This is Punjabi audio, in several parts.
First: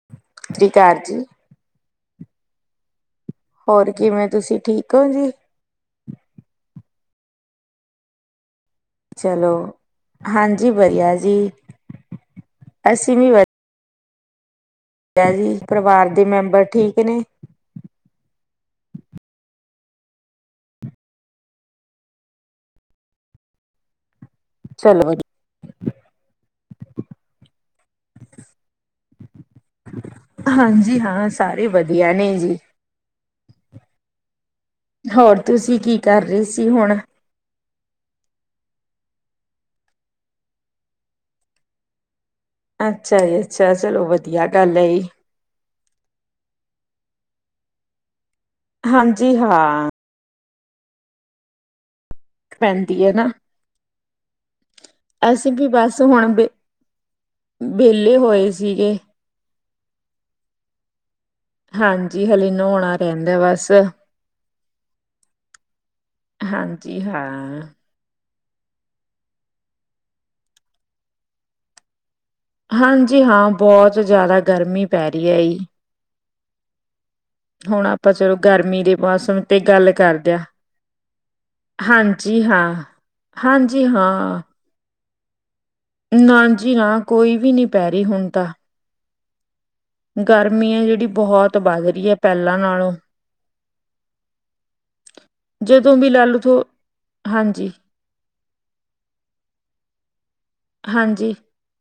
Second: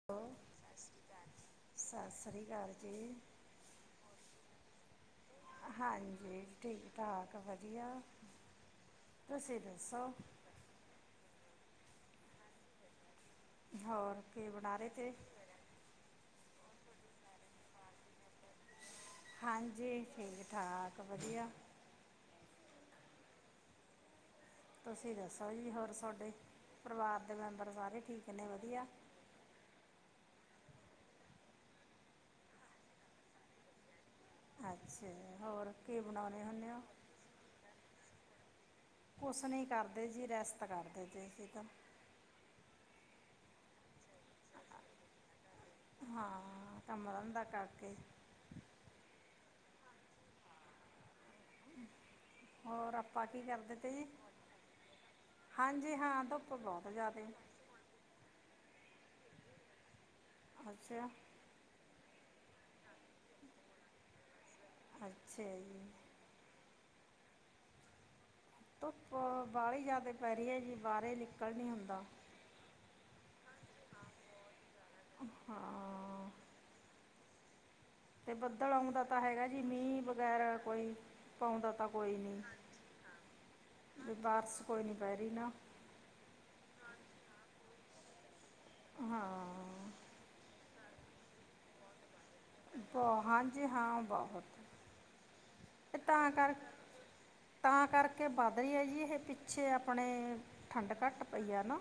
[unintelligible] ਜੀ। ਸਤਿ ਸ਼੍ਰੀ ਅਕਾਲ ਜੀ। ਹੋਰ ਕਿਵੇਂ ਤੁਸੀਂ ਠੀਕ ਹੋ ਜੀ? ਹਾਂਜੀ ਠੀਕ-ਠਾਕ ਵਧੀਆ। ਤੁਸੀਂ ਦੱਸੋ? ਜੀ ਵਧੀਆ ਜੀ, ਅੱਸੀ ਵੀ ਵਧੀ ਹੋਰ ਕੀ ਬਣਾ ਰੇ? [unintelligible] ਜੀ ਪਰਿਵਾਰ ਦੇ ਮੈਂਬਰ ਠੀਕ ਨੇ? ਹਾਂਜੀ, ਠੀਕ-ਠਾਕ ਵਧੀਆ। ਚਲੋ ਤੁਸੀਂ ਵਧੀਆ ਦੱਸੋ ਜੀ ਹੋਰ ਸੋਡੇ ਪਰਿਵਾਰ ਦੇ ਮੈਂਬਰ ਸਾਰੇ ਠੀਕ ਨੇਂ ਵਧੀਆ? ਹਾਂਜੀ ਹਾਂ, ਸਾਰੇ ਵਧੀਆ ਨੇਂ ਜੀ। ਅੱਛਾ ਜੀ ਹੋਰ ਤੁਸੀਂ ਕੀ ਕਰ ਬਣਾਣੇ ਰਹੇ ਸੀ ਹੁੰਣੇ ਔ। ਹੁਣ ਕੁਛ ਨੀਂ ਕਰਦੇ ਜੀ ਰੈਸਟ ਕਰਦੇ ਜੇ ਅਸੀ ਤਾਂ। ਅੱਛਾ ਜੀ, ਅੱਛਾ ਚਲੋ ਵਧੀਆ ਗੱਲ ਐ। ਹਾਂ ਕਮਰਾ ਹੁੰ ਦਾ ਕਰਕੇ। ਹਾਂਜੀ ਹਾਂ। ਹੋਰ ਪੈਂਦੀ ਹੈ ਆਪਾਂ ਨਾ ਕੀ ਕਰਦੇ ਤੇ ਤੇ ਜੀ ਅਸੀਂ ਵੀ ਹਾਂਜੀ ਬਸ ਹਾਂ ਹੁਣ ਬੇ ਧੁੱਪ ਬਹੁਤ ਜ਼ਿਆਦਾ ਵਿਹਲੇ ਹੋਏ ਸੀਗੇ। ਅੱਛਾ। ਹਾਂਜੀ ਹਲੇ ਨੋਣਾ ਰਹਿੰਦਾ ਬਸ। ਅੱਛਾ ਜੀ। ਹਾਂਜੀ ਹਾਂ। ਧੁੱਪ ਬਾਹਲੀ ਜ਼ਿਆਦਾ ਪੈ ਰਹੀ ਏ ਜੀ, ਬਾਹਰ ਨਿਕਲ ਨਹੀਂ ਹੁੰਦਾ। ਹਾਂਜੀ ਹਾਂ, ਬਹੁਤ ਜ਼ਿਆਦਾ ਗਰਮੀ ਪੈ ਰਹੀ ਏ ਈ ਹਾਂ [inaudible] ਹੁਣ ਆਪ ਆਪਾਂ ਅਤੇ ਚਲੋ ਬੱਦਲ ਗਰਮੀ ਦੇ ਆਉਂਦਾ ਤਾਂ ਮੌਸਮ ਹੈਗਾ ਤੇ ਜੀ ਗੱਲ ਮੀਂਹ ਕਰਦੇਆਂ। ਵਗੈਰਾ ਕੋਈ ਪਾਉਂਦਾ ਤਾਂ ਕੋਈ ਨਹੀਂ ਹਾਂਜੀ ਹਾਂ, ਹਾਂਜੀ ਵੀ ਹਾਂ। ਬਾਰਿਸ਼ ਕੋਈ ਨਹੀਂ [unintelligible] ਨਾ ਨਾਂ ਜੀ ਨਾਂ, ਕੋਈ ਵੀ ਨ੍ਹੀਂ ਪੈ ਰਹੀ ਹੁਣ ਤਾਂ। ਹਾਂ। ਗਰਮੀ ਏ ਜਿਹੜੀ, ਬਹੁਤ ਵੱਧ ਰਹੀ ਐ ਪਹਿਲਾਂ ਨਾਲੋਂ। ਬਹੁ ਹਾਂਜੀ ਹਾਂ, ਬਹੁਤ ਜਦੋਂ ਤੇ ਵੀ ਲਾ ਤਾਂ ਲਓ ਕਰ ਥੋ ਹਾਂਜੀ ਤਾਂ ਕਰਕੇ ਹ ਕੇ ਵੱਧ ਰਹੀ ਹੈ ਜੀ ਇਹ ਪਿੱਛੇ ਆਪਣੇ ਠੰਡ ਘੱਟ ਹਾਂਜੀ ਪਈ ਆ ਨਾ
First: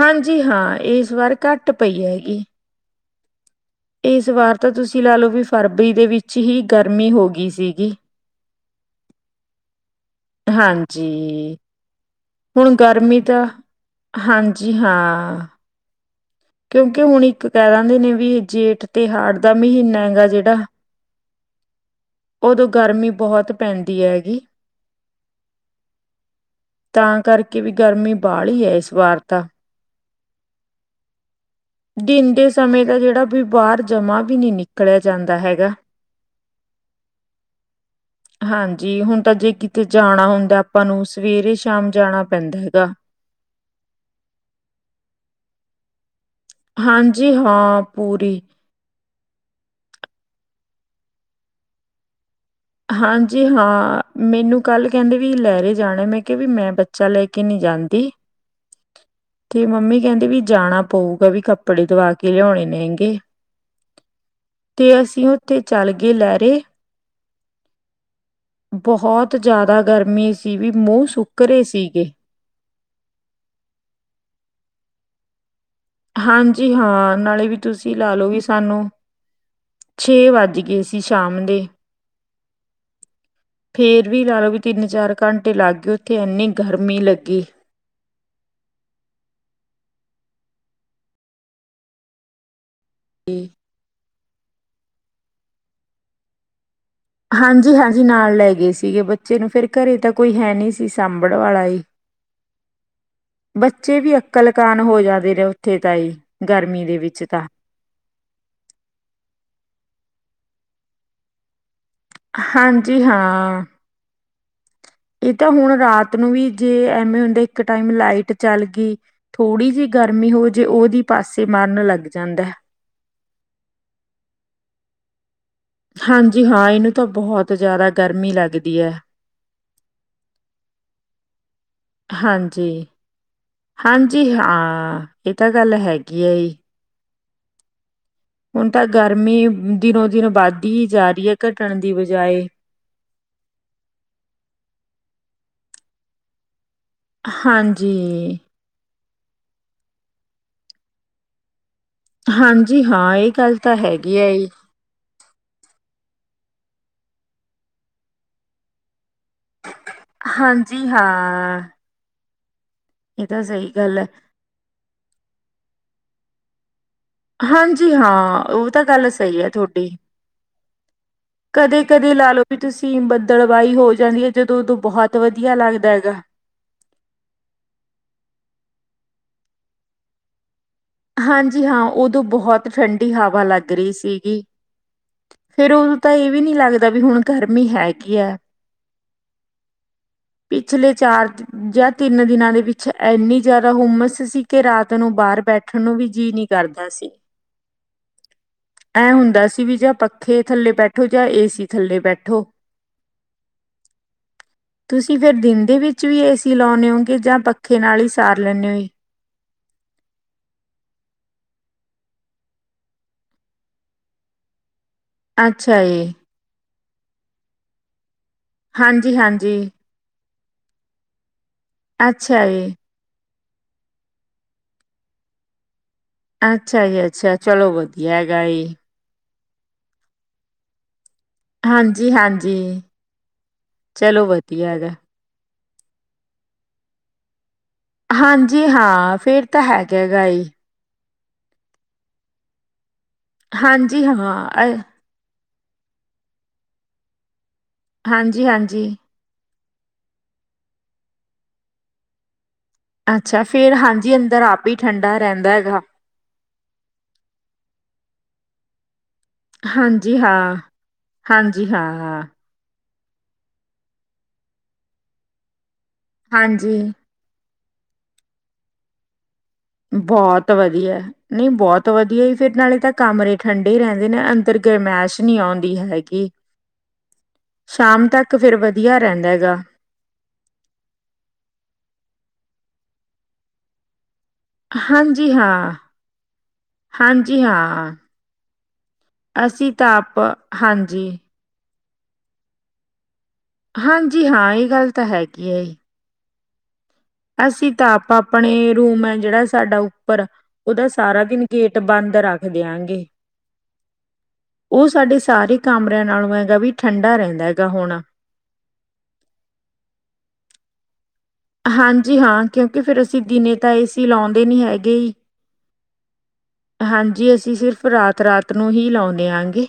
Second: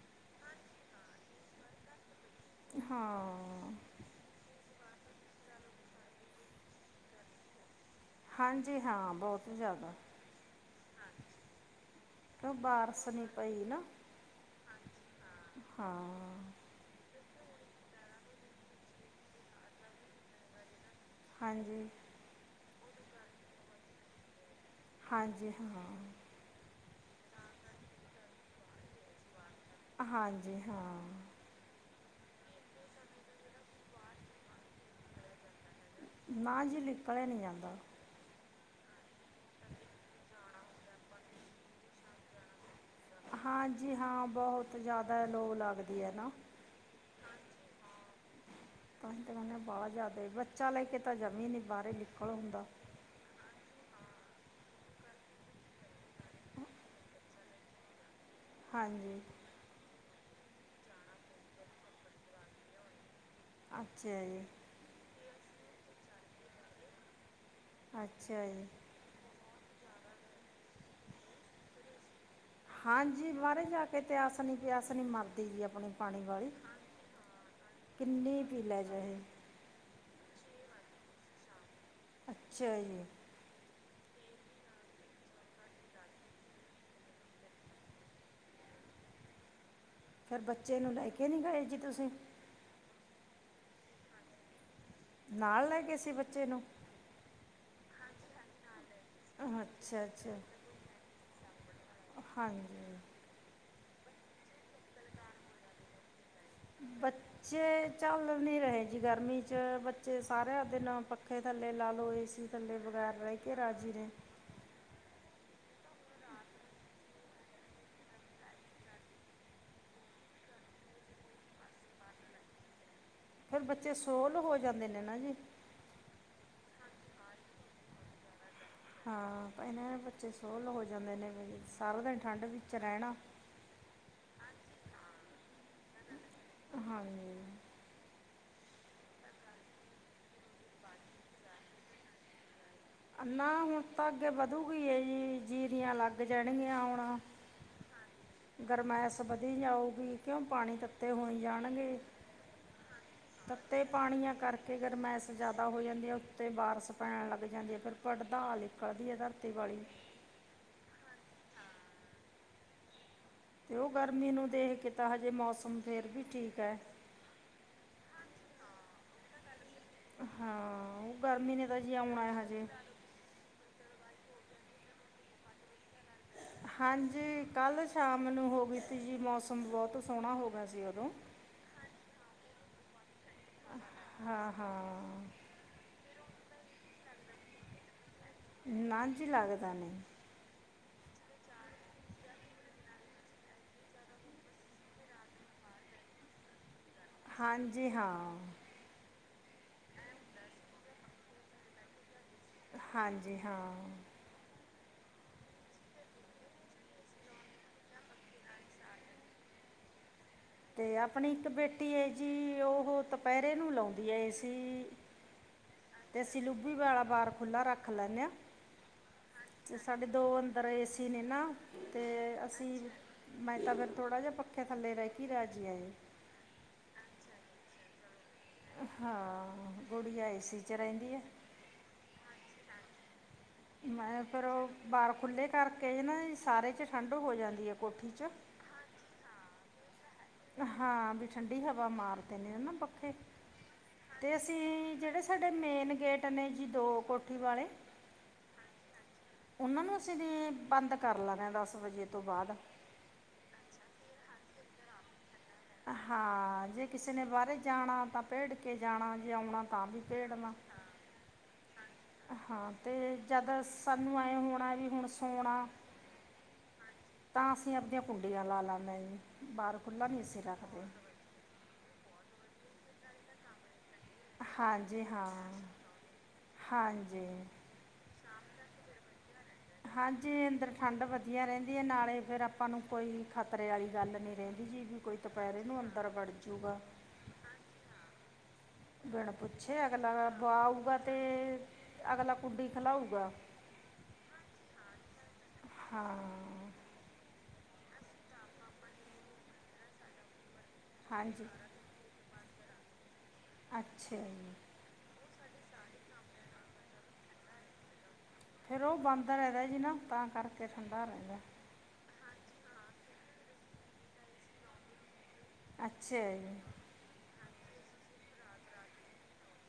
ਹਾਂਜੀ ਹਾਂ, ਇਸ ਵਾਰ ਘੱਟ ਪਈ ਹੈਗੀ। ਹਾਂ। ਇਸ ਵਾਰ ਤਾਂ ਤੁਸੀਂ ਲਾ ਲੋ ਵੀ ਫਰਵਰੀ ਦੇ ਵਿੱਚ ਹੀ ਗਰਮੀ ਹੋ ਗਈ ਸੀਗੀ। ਹਾਂਜੀ ਹਾਂ ਬਹੁਤ ਜ਼ਿਆਦਾ। ਹਾਂਜੀ। ਕਿਉਂ ਹੁਣ ਬਾਰਿਸ਼ ਗਰਮੀ ਨਹੀਂ ਤਾਂ, ਪਈ ਨਾ ਹਾਂਜੀ ਹਾਂ ਹਾਂ ਕਿਉਂਕਿ ਹੁਣ ਇੱਕ ਕਹਿ ਦਿੰਦੇ ਨੇਂ ਵੀ ਜੇਠ ਤੇ ਹਾੜ ਦਾ ਮਹੀਨਾ ਹੈਗਾ ਜਿਹੜਾ ਹਾਂਜੀ। ਉਦੋਂ ਗਰਮੀ ਬਹੁਤ ਪੈਂਦੀ ਹੈਗੀ। ਹਾਂਜੀ ਹਾਂ। ਤਾਂ ਕਰਕੇ ਵੀ ਗਰਮੀ ਬਾਹਲੀ ਏ, ਇਸ ਵਾਰ ਤਾਂ। ਹਾਂਜੀ ਹਾਂ। ਦਿਨ ਦੇ ਸਮੇਂ ਦਾ ਜਿਹੜਾ ਵੀ ਬਾਹਰ ਜਮਾ ਵੀ ਨ੍ਹੀਂ ਨਿਕਲਿਆ ਜਾਂਦਾ ਹੈਗਾ। ਨਾਂ ਜੀ ਨਿਕਲਿਆ ਨ੍ਹੀਂ ਜਾਂਦਾ। ਹਾਂਜੀ ਹੁਣ ਤਾਂ ਜੇ ਕਿਤੇ ਜਾਣਾ ਹੁੰਦਾ ਆਪਾਂ ਨੂੰ, ਸਵੇਰੇ- ਸ਼ਾਮ ਜਾਣਾ ਪੈਂਦਾ ਹੈਗਾ। ਹਾਂਜੀ ਹਾਂ, ਬਹੁਤ ਜ਼ਿਆਦਾ ਲੋ ਲੱਗਦੀ ਏ ਨਾ। ਹਾਂਜੀ ਹਾਂ ਪੂਰੀ। ਤਾਂ ਹੀ ਤਾਂ ਕਹ ਬਾਹ ਜ਼ਿਆਦਾ ਬੱਚਾ ਲੈ ਕੇ ਤਾਂ ਜਮੀ ਨੀਂ ਬਾਹਰੇ ਨਿਕਲ ਹੁੰਦਾ। ਹਾਂਜੀ ਹਾਂ, ਮੈਨੂੰ ਕੱਲ੍ਹ ਕਹਿੰਦੇ ਵੀ ਲੈਰੇ ਜਾਣਾ ਮੈਂ ਕਿਹਾ ਵੀ ਮੈਂ ਬੱਚਾ ਲੈ ਕੇ ਨ੍ਹੀਂ ਜਾਂਦੀ। [unintelligible] ਹਾਂਜੀ। ਤੇ ਮੰਮੀ ਕਹਿੰਦੀ ਵੀ ਜਾਣਾ ਪਊਗਾ ਵੀ ਕੱਪੜੇ ਦਵਾ ਕੇ ਲਿਆਉਣੇ ਨੇ ਗੇ। ਅੱਛਾ। ਤੇ ਅਸੀਂ ਉੱਥੇ ਚੱਲ ਗਏ ਲਹਿਰੇ? ਅੱਛਾ ਜੀ। ਬਹੁਤ ਜ਼ਿਆਦਾ ਗਰਮੀ ਸੀ ਵੀ ਮੂੰਹ ਸੁੱਕ ਰਰੇ ਸੀ ਗੇ। ਹਾਂਜੀ ਬਾਹਰ ਜਾ ਕੇ ਤੇਿਆਸ ਨੀ ਪਿਆਸ ਨੀ ਮਰਦੀ ਜੀ ਆਪਣੀ। ਪਾਣੀ ਵਾਲੀ ਹਾਂਜੀ ਹਾਂ ਨਾਲੇ ਵੀ ਤੁਸੀਂ ਲਾ ਲਓ ਵੀ ਕਿੰਨੀ ਪੀ ਲੈ ਸਾਨੂੰ ਜਾਏ ਛੇ ਵੱਜ ਗਏ ਸੀ ਸ਼ਾਮ ਦੇ। ਅੱਛਾ ਜੀ। ਫੇਰ ਵੀ ਲਾ ਲਓ ਵੀ ਤਿੰਨ ਚਾਰ ਘੰਟੇ ਲੱਗ ਗਏ ਉੱਥੇ ਐੰਨੀ ਗਰਮੀ ਲੱਗੀ। ਫੇਰ ਬੱਚੇ ਨੂੰ ਲੈ ਕੇ ਨਹੀਂ ਗਏ ਜੀ ਤੁਸੀਂ? [unintelligible] ਨਾਲ ਲੈ ਗਏ ਸੀ ਬੱਚੇ ਨੂੰ? ਹਾਂਜੀ ਹਾਂਜੀ ਨਾਲ ਲੈ ਗਏ ਸੀਗੇ ਬੱਚੇ ਨੂੰ ਫੇਰ ਘਰੇ ਅੱਛਾ ਤਾਂ ਕੋਈ ਅੱਛਾ ਹੈ ਨਹੀਂ ਸੀ ਸਾਂਬਣ ਵਾਲਾ ਹੀ। [inaudible] ਹਾਂਜੀ। ਬੱਚੇ ਵੀ ਅਕਲਕਾਨ ਹੋ ਜਾਂਦੇ ਰਹੇ ਉੱਥੇ ਤ ਹੀ ਬੱਚੇ ਚੱਲ ਨੀ ਰਹੇ ਜੀ ਗਰਮੀ ਚ ਬੱਚੇ ਸਾਰਿਆਂ ਦਿਨ ਪੱਖੇ ਥੱਲੇ ਲਾ ਲਓ? ਅਸੀਂ ਥੱਲੇ ਹਾਂਜੀ ਬਗੈਰ ਰਹਿ ਕੇ ਹਾਂ ਰਾਜੀ ਨੇ? ਇਹ ਤਾਂ ਹੁਣ ਰਾਤ ਨੂੰ ਵੀ ਜੇ ਐਵੇਂ ਹੁੰਦੇ ਇੱਕ ਟਾਈਮ ਲਾਈਟ ਚੱਲ ਗਈ? ਥੋੜ੍ਹੀ ਜਿਹੀ ਗਰਮੀ ਹੋ ਜੇ ਉਹਦੀ ਪਾਸੇ ਮਰਨ ਲੱਗ ਜਾਂਦੈ। ਫਿਰ ਬੱਚੇ ਸੋਹਲ ਹੋ ਜਾਂਦੇ ਨੇ ਨਾ ਜੀ। ਹਾਂਜੀ ਹਾਂ ਇਹਨੂੰ ਤਾਂ ਬਹੁਤ ਜ਼ਿਆਦਾ ਗਰਮੀ ਲੱਗਦੀ? ਹੈ। ਹਾਂ ਭੈਣੇ ਬੱਚੇ ਸੋਹਲ ਹੋ ਜਾਂਦੇ ਨੇ ਵੀ ਸਾਰਾ ਦਿਨ ਠੰਡ ਵਿੱਚ ਹਾਂਜੀ ਰਹਿਣਾ? ਹਾਂਜੀ ਹਾਂ ਇਹ ਤਾਂ ਗੱਲ ਹੈਗੀ ਹੈ ਜੀ। ਹਾਂਜੀ। ਹੁਣ ਤਾਂ ਗਰਮੀ ਦਿਨੋ ਦਿਨ ਵੱਧਦੀ ਹੀ ਜਾ ਰਹੀ ਹੈ, ਘਟਣ ਦੀ ਬਜਾਏ। ਨਾ ਹੁਣ ਤਾਂ ਅੱਗੇ ਵਧੂਗੀ ਜੀ ਜੀਰੀਆਂ ਲੱਗ ਜਾਣਗੀਆਂ ਹੁਣ। ਹਾਂਜੀ। ਗਰਮਾਇਸ ਵਧੀ ਜਾਊਗੀ ਕਿਉਂ ਪਾਣੀ ਤੱਤੇ ਹੋਈ ਜਾਣਗੇ। ਹਾਂਜੀ ਹਾਂ ਇਹ ਗੱਲ ਤਾਂ ਹੈਗੀ ਹੈ ਹੀ। ਕਿ ਗਰਮੈਸ਼ ਜ਼ਿਆਦਾ ਹੋ ਜਾਂਦੀ ਹੈ ਉੱਤੇ ਬਾਰਸ਼ ਪੈਣ ਲੱਗ ਜਾਂਦੀ ਹੈ। ਫਿਰ ਪੜਦਾ ਨਿਕਲਦੀ ਹੈ ਧਰਤੀ ਵਾਲੀ। ਹਾਂਜੀ ਹਾਂ। ਇਹ ਤਾਂ ਸਹੀ ਤੇ ਉਹ ਗੱਲ ਹੈ। ਗਰਮੀ ਨੂੰ ਦੇਖ ਕੇ ਤਾਂ ਹਜੇ ਮੌਸਮ ਫਿਰ ਵੀ ਠੀਕ ਹੈ। ਹਾਂਜੀ ਹਾਂ ਉਹ ਤਾਂ ਗੱਲ ਸਹੀ ਹੈ ਤੁਹਾਡੀ। ਹਾਂ ਉਹ ਗਰਮੀ ਨੇ ਤਾਂ ਕਦੇ ਜੀ ਕਦੇ ਆਉਣਾ ਲਾ ਹੈ ਲਓ ਬੀ ਹਜੇ ਤੁਸੀਂ ਬੰ? ਦੜਵਾਈ ਹੋ ਜਾਂਦੀ ਹੈ ਜਦੋਂ ਉਦੋਂ ਬਹੁਤ ਵਧੀਆ ਲੱਗਦਾ ਹੈਗਾ। ਹਾਂਜੀ ਕੱਲ੍ਹ ਸ਼ਾਮ ਨੂੰ ਹੋ ਗਈ ਸੀ ਜੀ ਮੌਸਮ ਬਹੁਤ ਸੋਹਣਾ ਹੋ ਗਿਆ ਸੀ ਉਦੋਂ। ਹਾਂਜੀ ਹਾਂ ਉਦੋਂ ਬਹੁਤ ਠੰਡੀ ਹਵਾ ਲੱਗ ਰਹੀ ਸੀਗੀ। ਹਾਂ ਹਾਂ ਫੇਰ ਉਦੋਂ ਤਾਂ ਇਹ ਵੀ ਨੀ ਲੱਗਦਾ ਵੀ ਹੁਣ ਗਰਮੀ ਹੈ ਕੀ ਹੈ। ਨਾ ਜੀ ਲੱਗਦਾ ਨਹੀਂ। ਪਿਛਲੇ ਚਾਰ? ਜਾਂ ਤਿੰਨ ਦਿਨਾਂ ਦੇ ਵਿੱਚ ਇੰਨੀ ਜ਼ਿਆਦਾ ਹੁਮਸ ਸੀ ਕਿ ਰਾਤ ਨੂੰ ਬਾਹਰ ਬੈਠ? ਬੈਠਣ ਨੂੰ ਵੀ ਜੀਅ ਨੀ ਕਰਦਾ ਸੀ। ਹਾਂਜੀ, ਹਾਂ ਐ ਹੁੰਦਾ ਸੀ ਵੀ ਜਾਂ ਪੱਖੇ ਥੱਲੇ ਬੈਠੋ, ਜਾਂ ਏਸੀ ਥੱਲੇ ਬੈਠੋ। ਹਾਂਜੀ, ਹਾਂ ਤੁਸੀਂ, ਫਿਰ ਦਿਨ ਦੇ ਵਿੱਚ ਵੀ ਏ ਸੀ ਲਾਉਂਦੇ ਓ? ਜਾਂ ਪੱਖੇ ਨਾਲ ਹੀ ਸਾਰ ਲੈਂਦੇ ਹੋ। ਤੇ ਆਪਣੀ ਇੱਕ ਬੇਟੀ ਏ ਜੀ ਉਹ ਦੁਪਹਿਰੇ ਨੂੰ ਲਾਉਂਦੀ ਆ, ਏ ਸੀ। ਅੱਛਾ ਜੀ। ਦੇਸੀ ਲੋਬੀ ਵਾਲਾ ਬਾਰ, ਖੁੱਲ੍ਹਾ ਰੱਖ ਲੈਦੇ ਹਾਂ। ਹਾਂਜੀ, ਹਾਂਜੀ। ਤੇ ਸਾਡੇ ਦੋ, ਅੰਦਰ ਏਸੀ ਨੇ ਨਾ ਤੇ ਅੱਛਾ ਜੀ। ਅਸੀਂ ਮੈਂ ਤਾਂ ਫਿਰ, ਥੋੜ੍ਹਾ ਜਿਹਾ ਪੱਖੇ ਥੱਲੇ ਰਹਿ ਕੇ ਰਾਹਿ ਜੀ ਆਏ। ਅੱਛਾ ਜੀ, ਅੱਛਾ ਚਲੋ ਵਧੀਆ ਹੈਗਾ। ਹਾਂ, ਗੁੜੀਆ ਏ ਸੀ ਚ ਰੇਂਦੀ ਹੈ। ਹਾਂਜੀ, ਹਾਂਜੀ। ਮੈਂ, ਚਲੋ ਫਿਰ ਉਹ ਵਧੀਆ ਹੈਗਾ ਬਾਹਰ ਖੁੱਲ੍ਹੇ ਕਰਕੇ ਨਾ ਸਾਰੇ 'ਚ ਠੰਡ ਹੋ ਜਾਂਦੀ ਹੈ ਕੋਠੀ 'ਚ। ਜੀ ਹਾਂ, ਫੇਰ ਤਾਂ ਹੈਗਾ ਗਾਲ। ਹਾਂ, ਵੀ ਠੰਡੀ ਹਵਾ ਮਾਰਦੇ ਨੇ ਨਾ ਪੱਖੇ ਹਾਂਜੀ ਤੇ ਹਾਂ ਅਸੀਂ ਅ ਜਿਹੜੇ? ਸਾਡੇ ਮੇਨ ਗੇਟ ਨੇ ਜੀ, ਦੋ ਕੋਠੀ ਵਾਲੇ। ਹਾਂਜੀ, ਹਾਂਜੀ। ਉਹਨਾਂ ਨੂੰ ਅਸੀਂ ਬੰਦ ਕਰ ਲੈ ਰਹੇ ਹਾਂ, ਦਸ ਵਜੇ ਤੋਂ ਬਾਅਦ। ਅੱਛਾ, ਫੇਰ ਹਾਂਜੀ ਅੰਦਰ ਆਪ ਹੀ ਠੰਡਾ ਰਹਿੰਦਾ ਹੈਗਾ। ਹਾਂ, ਜੇ ਕਿਸੇ ਨੇ ਬਾਹਰ ਜਾਣਾ ਤਾਂ ਭੇੜ ਕੇ ਜਾਣਾ, ਜੇ ਆਉਣਾ ਤਾਂ ਵੀ ਹਾਂਜੀ ਭੇੜਨਾ। ਹਾਂ ਹਾਂਜੀ, ਹਾਂ। ਅਤੇ ਜਦ ਸਾਨੂੰ ਐਵੇਂ ਹੋਣਾ, ਵੀ ਹੁਣ ਸੋਣਾ ਹਾਂਜੀ। ਤਾਂ ਅਸੀਂ, ਆਪਦੀਆਂ ਕੁੰਡੀਆਂ ਲਾ ਲੈਂਦੇ ਜੀ। ਬਾਹਰ ਖੁੱਲ੍ਹਾ ਨਹੀਂ ਅਸੀਂ ਬਹੁਤ ਰੱਖਦੇ ਵਧੀਆ, ਨਹੀਂ ਬਹੁਤ ਵਧੀਆ ਹੀ ਫਿਰ ਨਾਲੇ ਤੱਕ ਤਾਂ ਕਮਰੇ ਠੰਡੇ ਰਹਿੰਦੇ ਨੇ, ਅੰਦਰ ਹਾਂਜੀ ਗਰਮੈਸ਼ ਹਾਂ ਨਹੀਂ ਆਉਂਦੀ ਹੈਗੀ। ਹਾਂਜੀ। ਸ਼ਾਮ ਤੱਕ, ਫਿਰ ਵਧੀਆ ਰਹਿੰਦਾ ਹੈਗਾ। ਹਾਂਜੀ, ਅੰਦਰ ਠੰਡ ਵਧੀਆ ਰਹਿੰਦੀ ਹੈ ਨਾਲੇ ਫੇਰ ਆਪਾਂ ਨੂੰ ਕੋਈ ਖ਼ਤਰੇ ਵਾਲੀ ਗੱਲ ਨੀ। ਰਹਿੰਦੀ ਜੀ, ਵੀ ਕੋਈ ਹਾਂਜੀ ਹਾਂ ਦੁਪਹਿਰੇ ਨੂੰ ਅੰਦਰ ਵੜ ਜੂਗਾ। ਹਾਂਜੀ, ਹਾਂ। ਬਿਣ ਅਸੀਂ ਪੁੱਛੇ, ਤਾਂ ਅਗਲਾ ਆਪ ਆਊਗਾ ਹਾਂਜੀ ਤੇ ਅਗਲਾ ਕੁੰਡੀ ਖਲਾਊਗਾ। ਹਾਂਜੀ ਹਾਂ, ਇਹ ਗੱਲ ਤਾਂ ਹੈਗੀ ਆ। ਹਾਂ। ਅਸੀਂ ਤਾਂ ਆਪ ਆਪਣੇ ਰੂਮ ਹੈ ਜਿਹੜਾ ਸਾਡਾ ਉੱਪਰ, ਉਹਦਾ ਸਾਰਾ ਦਿਨ ਹਾਂਜੀ ਗੇਟ ਬੰਦ ਰੱਖ ਦਿਆਂਗੇ। ਅੱਛਾ ਜੀ। ਉਹ ਸਾਡੇ ਸਾਰੇ ਕਮਰਿਆਂ ਨਾਲੋਂ, ਹੈਗਾ ਵੀ ਠੰਡਾ ਰਹਿੰਦਾ ਹੈਗਾ ਹੁਣਾ। ਫੇਰ, ਉਹ ਬੰਦ ਰਹਿੰਦਾ ਜੀ ਨਾ ਤਾਂ ਕਰਕੇ ਠੰਡਾ ਰਹਿੰਦਾ। ਹਾਂਜੀ, ਹਾਂ ਕਿਉਂਕਿ ਫਿਰ ਅਸੀਂ ਦਿਨੇ ਤਾਂ ਏ ਸੀ ਲਾਉਂਦੇ ਨਹੀਂ ਹੈਗੇ। ਅੱਛਾ ਜੀ। ਹਾਂਜੀ, ਅਸੀਂ ਸਿਰਫ਼ ਰਾਤ -ਰਾਤ ਨੂੰ ਹੀ ਲਾਉਂਦੇ ਆਗੇ।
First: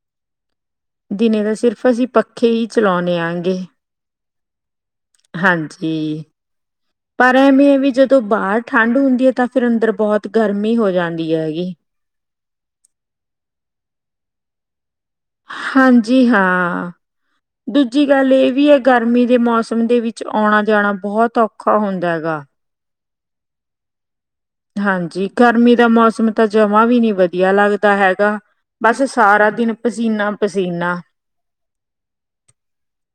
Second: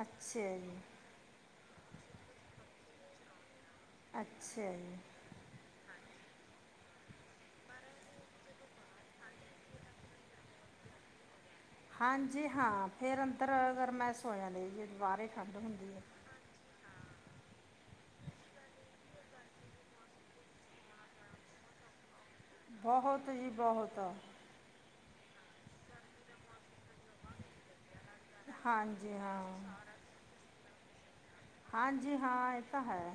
ਅੱਛਾ ਜੀ। ਦਿਨੇ ਤਾ ਸਿਰਫ਼, ਅਸੀਂ ਪੱਖੇ ਹੀ ਚਲਾਉਂਦੇ ਹੈਗੇ। ਅੱਛਾ ਜੀ। ਹਾਂਜੀ। ਪਰ, ਐਵੇਂ ਹੈ ਵੀ ਜਦੋਂ ਬਾਹਰ ਠੰਢ ਹੁੰਦੀ ਹੈ ਤਾਂ ਫਿਰ ਅੰਦਰ ਬਹੁਤ ਗਰਮੀ ਹੋ ਜਾਂਦੀ ਹੈਗੀ। ਹਾਂਜੀ, ਹਾਂ ਫੇਰ ਅੰਦਰ ਗੈਰਮਾਇਸ ਹੋ ਜਾਂਦੇ ਜੀ, ਦੁਬਾਰੇ। ਹਾਂਜੀ, ਹਾਂ। ਦੂਜੀ ਗੱਲ ਇਹ ਵੀ ਹੈ, ਗਰਮੀ ਦੇ ਮੌਸਮ ਦੇ ਵਿੱਚ ਆਉਣਾ ਜਾਣਾ ਬਹੁਤ ਔਖਾ ਹੁੰਦਾ ਹੇਗਾ। ਬਹੁਤ ਹੀ ਬਹੁਤਾ। ਹਾਂਜੀ, ਗਰਮੀ ਦਾ ਮੌਸਮ ਤਾਂ ਜਮਾ ਵੀ ਨੀ ਵਧੀ ਵਧੀਆ ਲੱਗਦਾ ਹੈਗਾ ਬਸ ਹਾਂਜੀ ਹਾਂ ਸਾਰਾ ਦਿਨ ਪਸੀਨਾ-ਪਸੀਨਾ। ਹਾਂਜੀ ਹਾਂ ਇਹ ਤਾਂ ਹੈ।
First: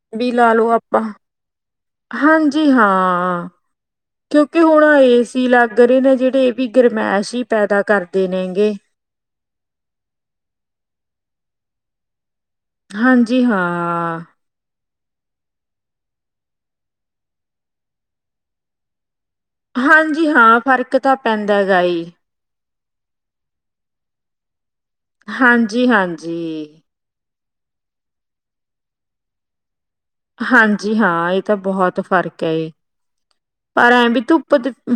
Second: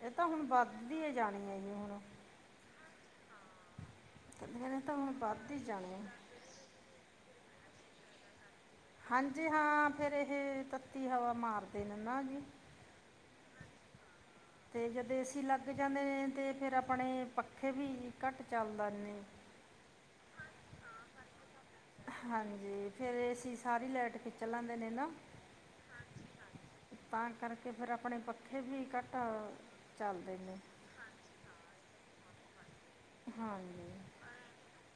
ਇਹ ਤਾਂ ਵੀ ਹੁਣ ਲਾ ਲੋ ਆਪਾਂ ਵੱਧਦੀ ਹੈ ਜਾਣੀ ਹੈ ਜੀ ਹੁਣ ਹਾਂਜੀ ਹਾਂ। ਕਿਉਂਕਿ ਕਹਿੰਦੇ ਨੇ ਹੁਣ ਤਾਂ ਏ ਸੀ ਵੱਧ ਹੀ ਲੱਗ ਜਾਣੀ ਰਹੇ ਹੈ ਨੇ ਜੇੜੇ ਵੀ ਗਰਮੈਸ਼ ਈ ਪੈਦਾ ਕਰਦੇ ਨੇਗੇ ਹਾਂਜੀ ਹਾਂ ਫੇਰ ਇਹ ਤੱਤੀ ਹਵਾ ਮਾਰਦੇ ਨੇ ਨਾ ਜੀ। ਹਾਂਜੀ ਹਾਂ। ਅਤੇ ਜਦ ਏਸੀ ਲੱਗ ਜਾਂਦੇ ਨੇ ਤਾਂ ਫਿਰ ਆਪਣੇ ਪੱਖੇ ਵੀ ਘੱਟ ਚੱਲਦੇ ਨੇ। ਹਾਂਜੀ ਹਾਂ ਫ਼ਰਕ ਤਾਂ ਪੈਂਦਾ ਗਾ ਜੀ। ਹਾਂਜੀ ਫੇਰ ਏਸੀ ਸਾਰੀ ਲੈਟ ਖਿੱਚ ਲੈਂਦੇ ਨੇ ਨਾ ਹਾਂਜੀ-ਹਾਂਜੀ। ਤਾਂ ਕਰਕੇ ਫੇਰ ਆਪਣੇ ਪੱਖੇ ਵੀ ਘੱਟ ਚੱਲਦੇ ਨੇ। ਜੀ ਹਾਂ ਏਤਾਂ ਬਹੁਤ ਫ਼ਰਕ ਏ। ਹਾਂਜੀ।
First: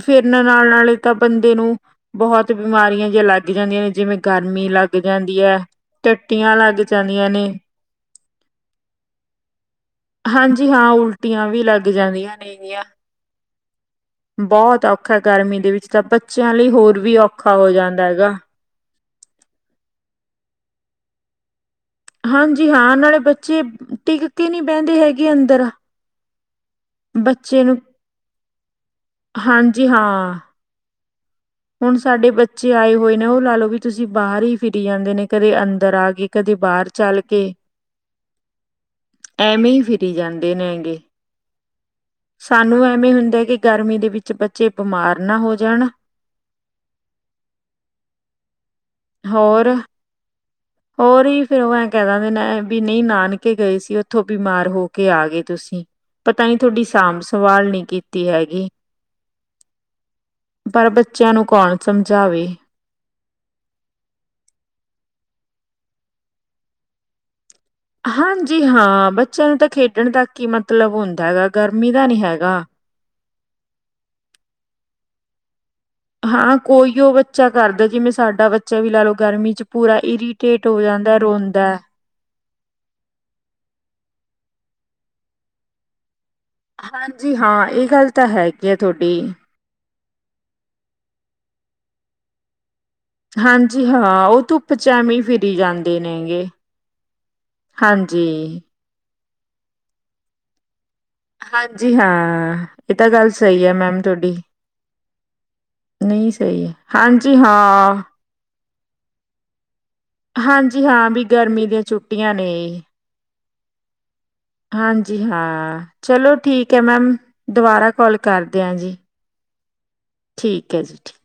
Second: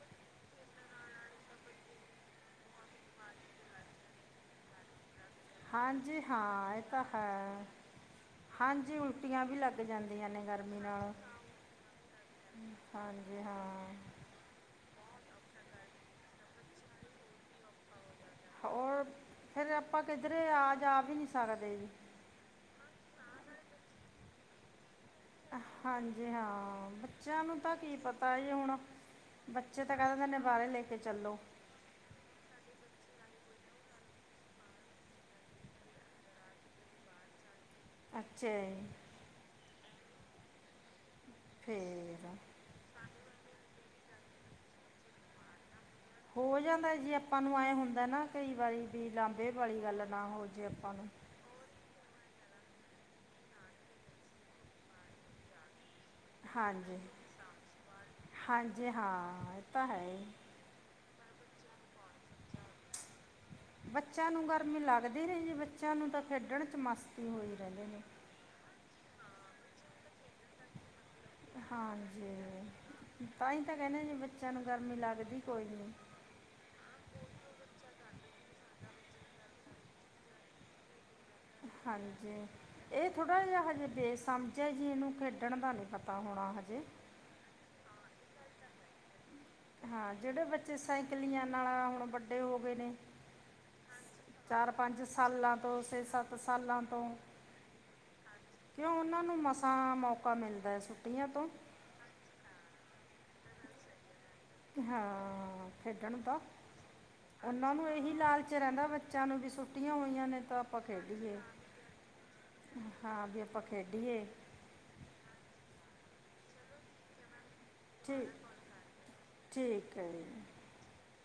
ਫਿਰ ਨਾਲ-ਨਾਲ ਤਾਂ ਬੰਦੇ ਨੂੰ ਬਹੁਤ ਬਿਮਾਰੀਆਂ ਜੀਆਂ ਲੱਗ ਜਾਂਦੀਆਂ ਨੇ ਜਿਵੇਂ ਗਰਮੀ ਲੱਗ ਜਾਂਦੀ ਐ ਹਾਂਜੀ ਟੱਟੀਆਂ ਹਾਂ ਇਹ ਲੱਗ ਤਾਂ ਜਾਂਦੀਆਂ ਨੇ। ਹੈ ਹਾਂਜੀ ਉਲਟੀਆਂ ਵੀ ਲੱਗ ਜਾਂਦੀਆਂ ਨੇ ਹਾਂਜੀ ਗਰਮੀ ਹਾਂ ਨਾਲ ਉਲਟੀਆਂ ਵੀ ਲੱਗ ਜਾਂਦੀਆਂ ਨੇਗੀਆਂ ਹਾਂਜੀ। ਵੀ ਹਾਂ। ਬਹੁਤ ਔਖਾ ਗਰਮੀ ਦੇ ਵਿੱਚ ਤਾਂ ਬੱਚਿਆਂ ਲਈ ਹੋਰ ਵੀ ਔਖਾ ਹੋ ਜਾਂਦਾ ਹੈਗਾ। ਹੋਰ ਫਿਰ ਆਪਾਂ ਕਿੱਧਰੇ ਆ ਜਾ ਵੀ ਨੀ ਸਕਦੇ ਜੀ। ਹਾਂਜੀ ਹਾਂ ਨਾਲੇ ਬੱਚੇ ਟਿੱਕ ਕੇ ਨਹੀਂ ਬਹਿਦੇ ਹੈਗੇ ਅੰਦਰ ਹਾਂਜੀ ਹਾਂ ਬੱਚਿਆਂ ਨੂੰ ਤਾਂ ਕੀ ਪਤਾ ਹੁਣ ਬੱਚੇ ਹਾਂਜੀ ਤਾਂ ਕਹਿ ਦਿੰਦੇ ਹਾਂ ਨੇ ਬਾਹਰੇ ਲੈ ਕੇ ਚੱਲੋ। ਹੁਣ ਸਾਡੇ ਬੱਚੇ ਆਏ ਹੋਏ ਨੇ ਉਹ ਲਾ ਲੋ ਵੀ ਤੁਸੀਂ ਬਾਹਰ ਹੀ ਫਿਰੀ ਜਾਂਦੇ ਨੇ ਕਦੇ ਅੰਦਰ ਆ ਗੇ ਕਦੇ ਬਾਹਰ ਚੱਲਗੇ ਅੱਛਾ ਜੀ। ਐਵੇਂ ਈ ਫਿਰੀ ਜਾਂਦੇ ਨੇ ਹੈਗੇ। ਫੇਰ ਸਾਨੂੰ ਐਵੇਂ ਹੁੰਦਾ ਕਿ ਗਰਮੀ ਦੇ ਵਿੱਚ ਬੱਚੇ ਬਿਮਾਰ ਨਾ ਹੋ ਜਾਣ। ਹੋ ਜਾਂਦਾ ਜੇ ਆਪਾਂ ਨੂੰ ਐਂ ਹੁੰਦਾ ਨਾ ਕਈ ਵਾਰੀ ਵੀ ਲਾਂਬੇ ਵਾਲੀ ਗੱਲ ਨਾ ਹੋ ਜੇ ਆਪਾਂ ਨੂੰ ਫੇਰ ਓ ਐਂ ਕਹਿ ਦਿੰਦੇ ਵੀ ਨਈ ਨਾਨਕੇ ਗਏ ਸੀ ਉੱਥੋਂ ਬਿਮਾਰ ਹੋ ਕੇ ਆ ਗਏ ਤੁਸੀਂ ਪਤਾ ਨੀ ਥੋਡੀ ਹਾਂਜੀ ਸਾਂਭ ਸੰਵਾਲ ਨਹੀਂ ਕੀਤੀ ਹੈਗੀ। ਹਾਂਜੀ ਹਾਂ ਇਹ ਤਾਂ ਹੈ ਹੀ ਪਰ ਬੱਚਿਆਂ ਨੂੰ ਕੌਣ ਸਮਝਾਵੇ। ਬੱਚਿਆਂ ਨੂੰ ਗਰਮੀ ਲੱਗਦੀ ਨੀ ਜੀ ਬੱਚਿਆਂ ਨੂੰ ਤਾਂ ਖੇਡਣ ਚ ਮਸਤੀ ਹੋਈ ਰਹਿੰਦੇ ਨੇ। ਹਾਂਜੀ ਹਾਂ ਬੱਚਿਆਂ ਨੂੰ ਤਾਂ ਖੇਡਣ ਤੱਕ ਹੀ ਮਤਲਬ ਹੁੰਦਾ ਹੈਗਾ ਗਰਮੀ ਦਾ ਨੀ ਹਾਂਜੀ ਹੈਗਾ। ਤਾਂ ਈ ਤਾਂ ਕਹਿੰਦੇ ਜੀ ਬੱਚਿਆਂ ਨੂੰ ਗਰਮੀ ਲੱਗਦੀ ਕੋਈ ਨਹੀਂ। ਹਾਂ ਕੋਈ ਓ ਬੱਚਾ ਕਰਦਾ ਜਿਵੇਂ ਸਾਡਾ ਬੱਚਾ ਵੀ ਲਾ ਲਓ ਗਰਮੀ ਚ ਪੂਰਾ ਇਰੀ ਕੇਟ ਹੋ ਜਾਂਦਾ ਰੋਂਦਾ। ਹਾਂਜੀ ਇਹ ਥੋੜਾ ਜਿਆ ਹਜੇ ਬੇਸਮਝ ਐ ਏਨੂੰ ਖੇਡਣ ਦਾ ਨੀ ਪਤਾ ਹੋਣਾ ਹਜੇ ਹਾਂਜੀ ਹਾਂ ਏ ਗੱਲ ਤਾਂ ਹੈਗੀ ਐ ਥੋਡੀ ਹਾਂ ਜੇੜੇ ਬੱਚੇ ਸਾਈਕਲੀਆਂ ਨਾਲ ਹੁਣ ਵੱਡੇ ਹੋ ਗਏ ਨੇ ਹਾਂਜੀ ਹਾਂ ਓ ਧੁੱਪ ਚ ਐਮੇ ਫਿਰੀ ਸਾਲਾਂ ਤੋਂ ਜਾਂਦੇ ਨੇਗੇੇ। ਸਾਲਾਂ ਤੋਂ ਹਾਂਜੀ। ਕਿਉਂ ਓਨਾਂ ਨੂੰ ਮਸਾਂ ਮੌਕਾ ਮਿਲਦਾ ਐ ਛੁੱਟੀਆਂ ਤੋਂ ਜੀ ਹਾਂ ਏ ਤਾਂ ਗੱਲ ਸਹੀ ਐ ਮੈਮ ਥੋਡੀ। ਹਾਂ ਖੇਡਣ ਦਾ ਹੈ ਹਾਂਜੀ ਉਨਾਂ ਨੂੰ ਹਾਂ। ਇਹੀ ਲਾਲਚ ਰੈਂਦਾ ਬੱਚਿਆਂ ਨੂੰ ਵੀ ਸੁੱਖ ਛੁੱਟੀਆਂ ਹੋਈਆਂ ਨੇ ਤਾਂ ਆਪਾਂ ਹਾਂਜੀ ਹਾਂ ਵੀ ਖੇਡੀਏ ਗਰਮੀ ਦੀਆਂ ਛੁੱਟੀਆਂ ਨੇ ਹਾਂ ਵੀ ਆਪਾਂ ਖੇਡੀਏ ਹਾਂਜੀ ਹਾਂ ਚਲੋ ਠੀਕ ਐ ਮੈਮ ਦੁਬਾਰਾ ਕੌਲ ਠੀਕ ਕਰਦੇ ਆਂ ਜੀ। [unintelligible] ਠੀਕ ਹੈ, ਜੀ ਠੀਕ,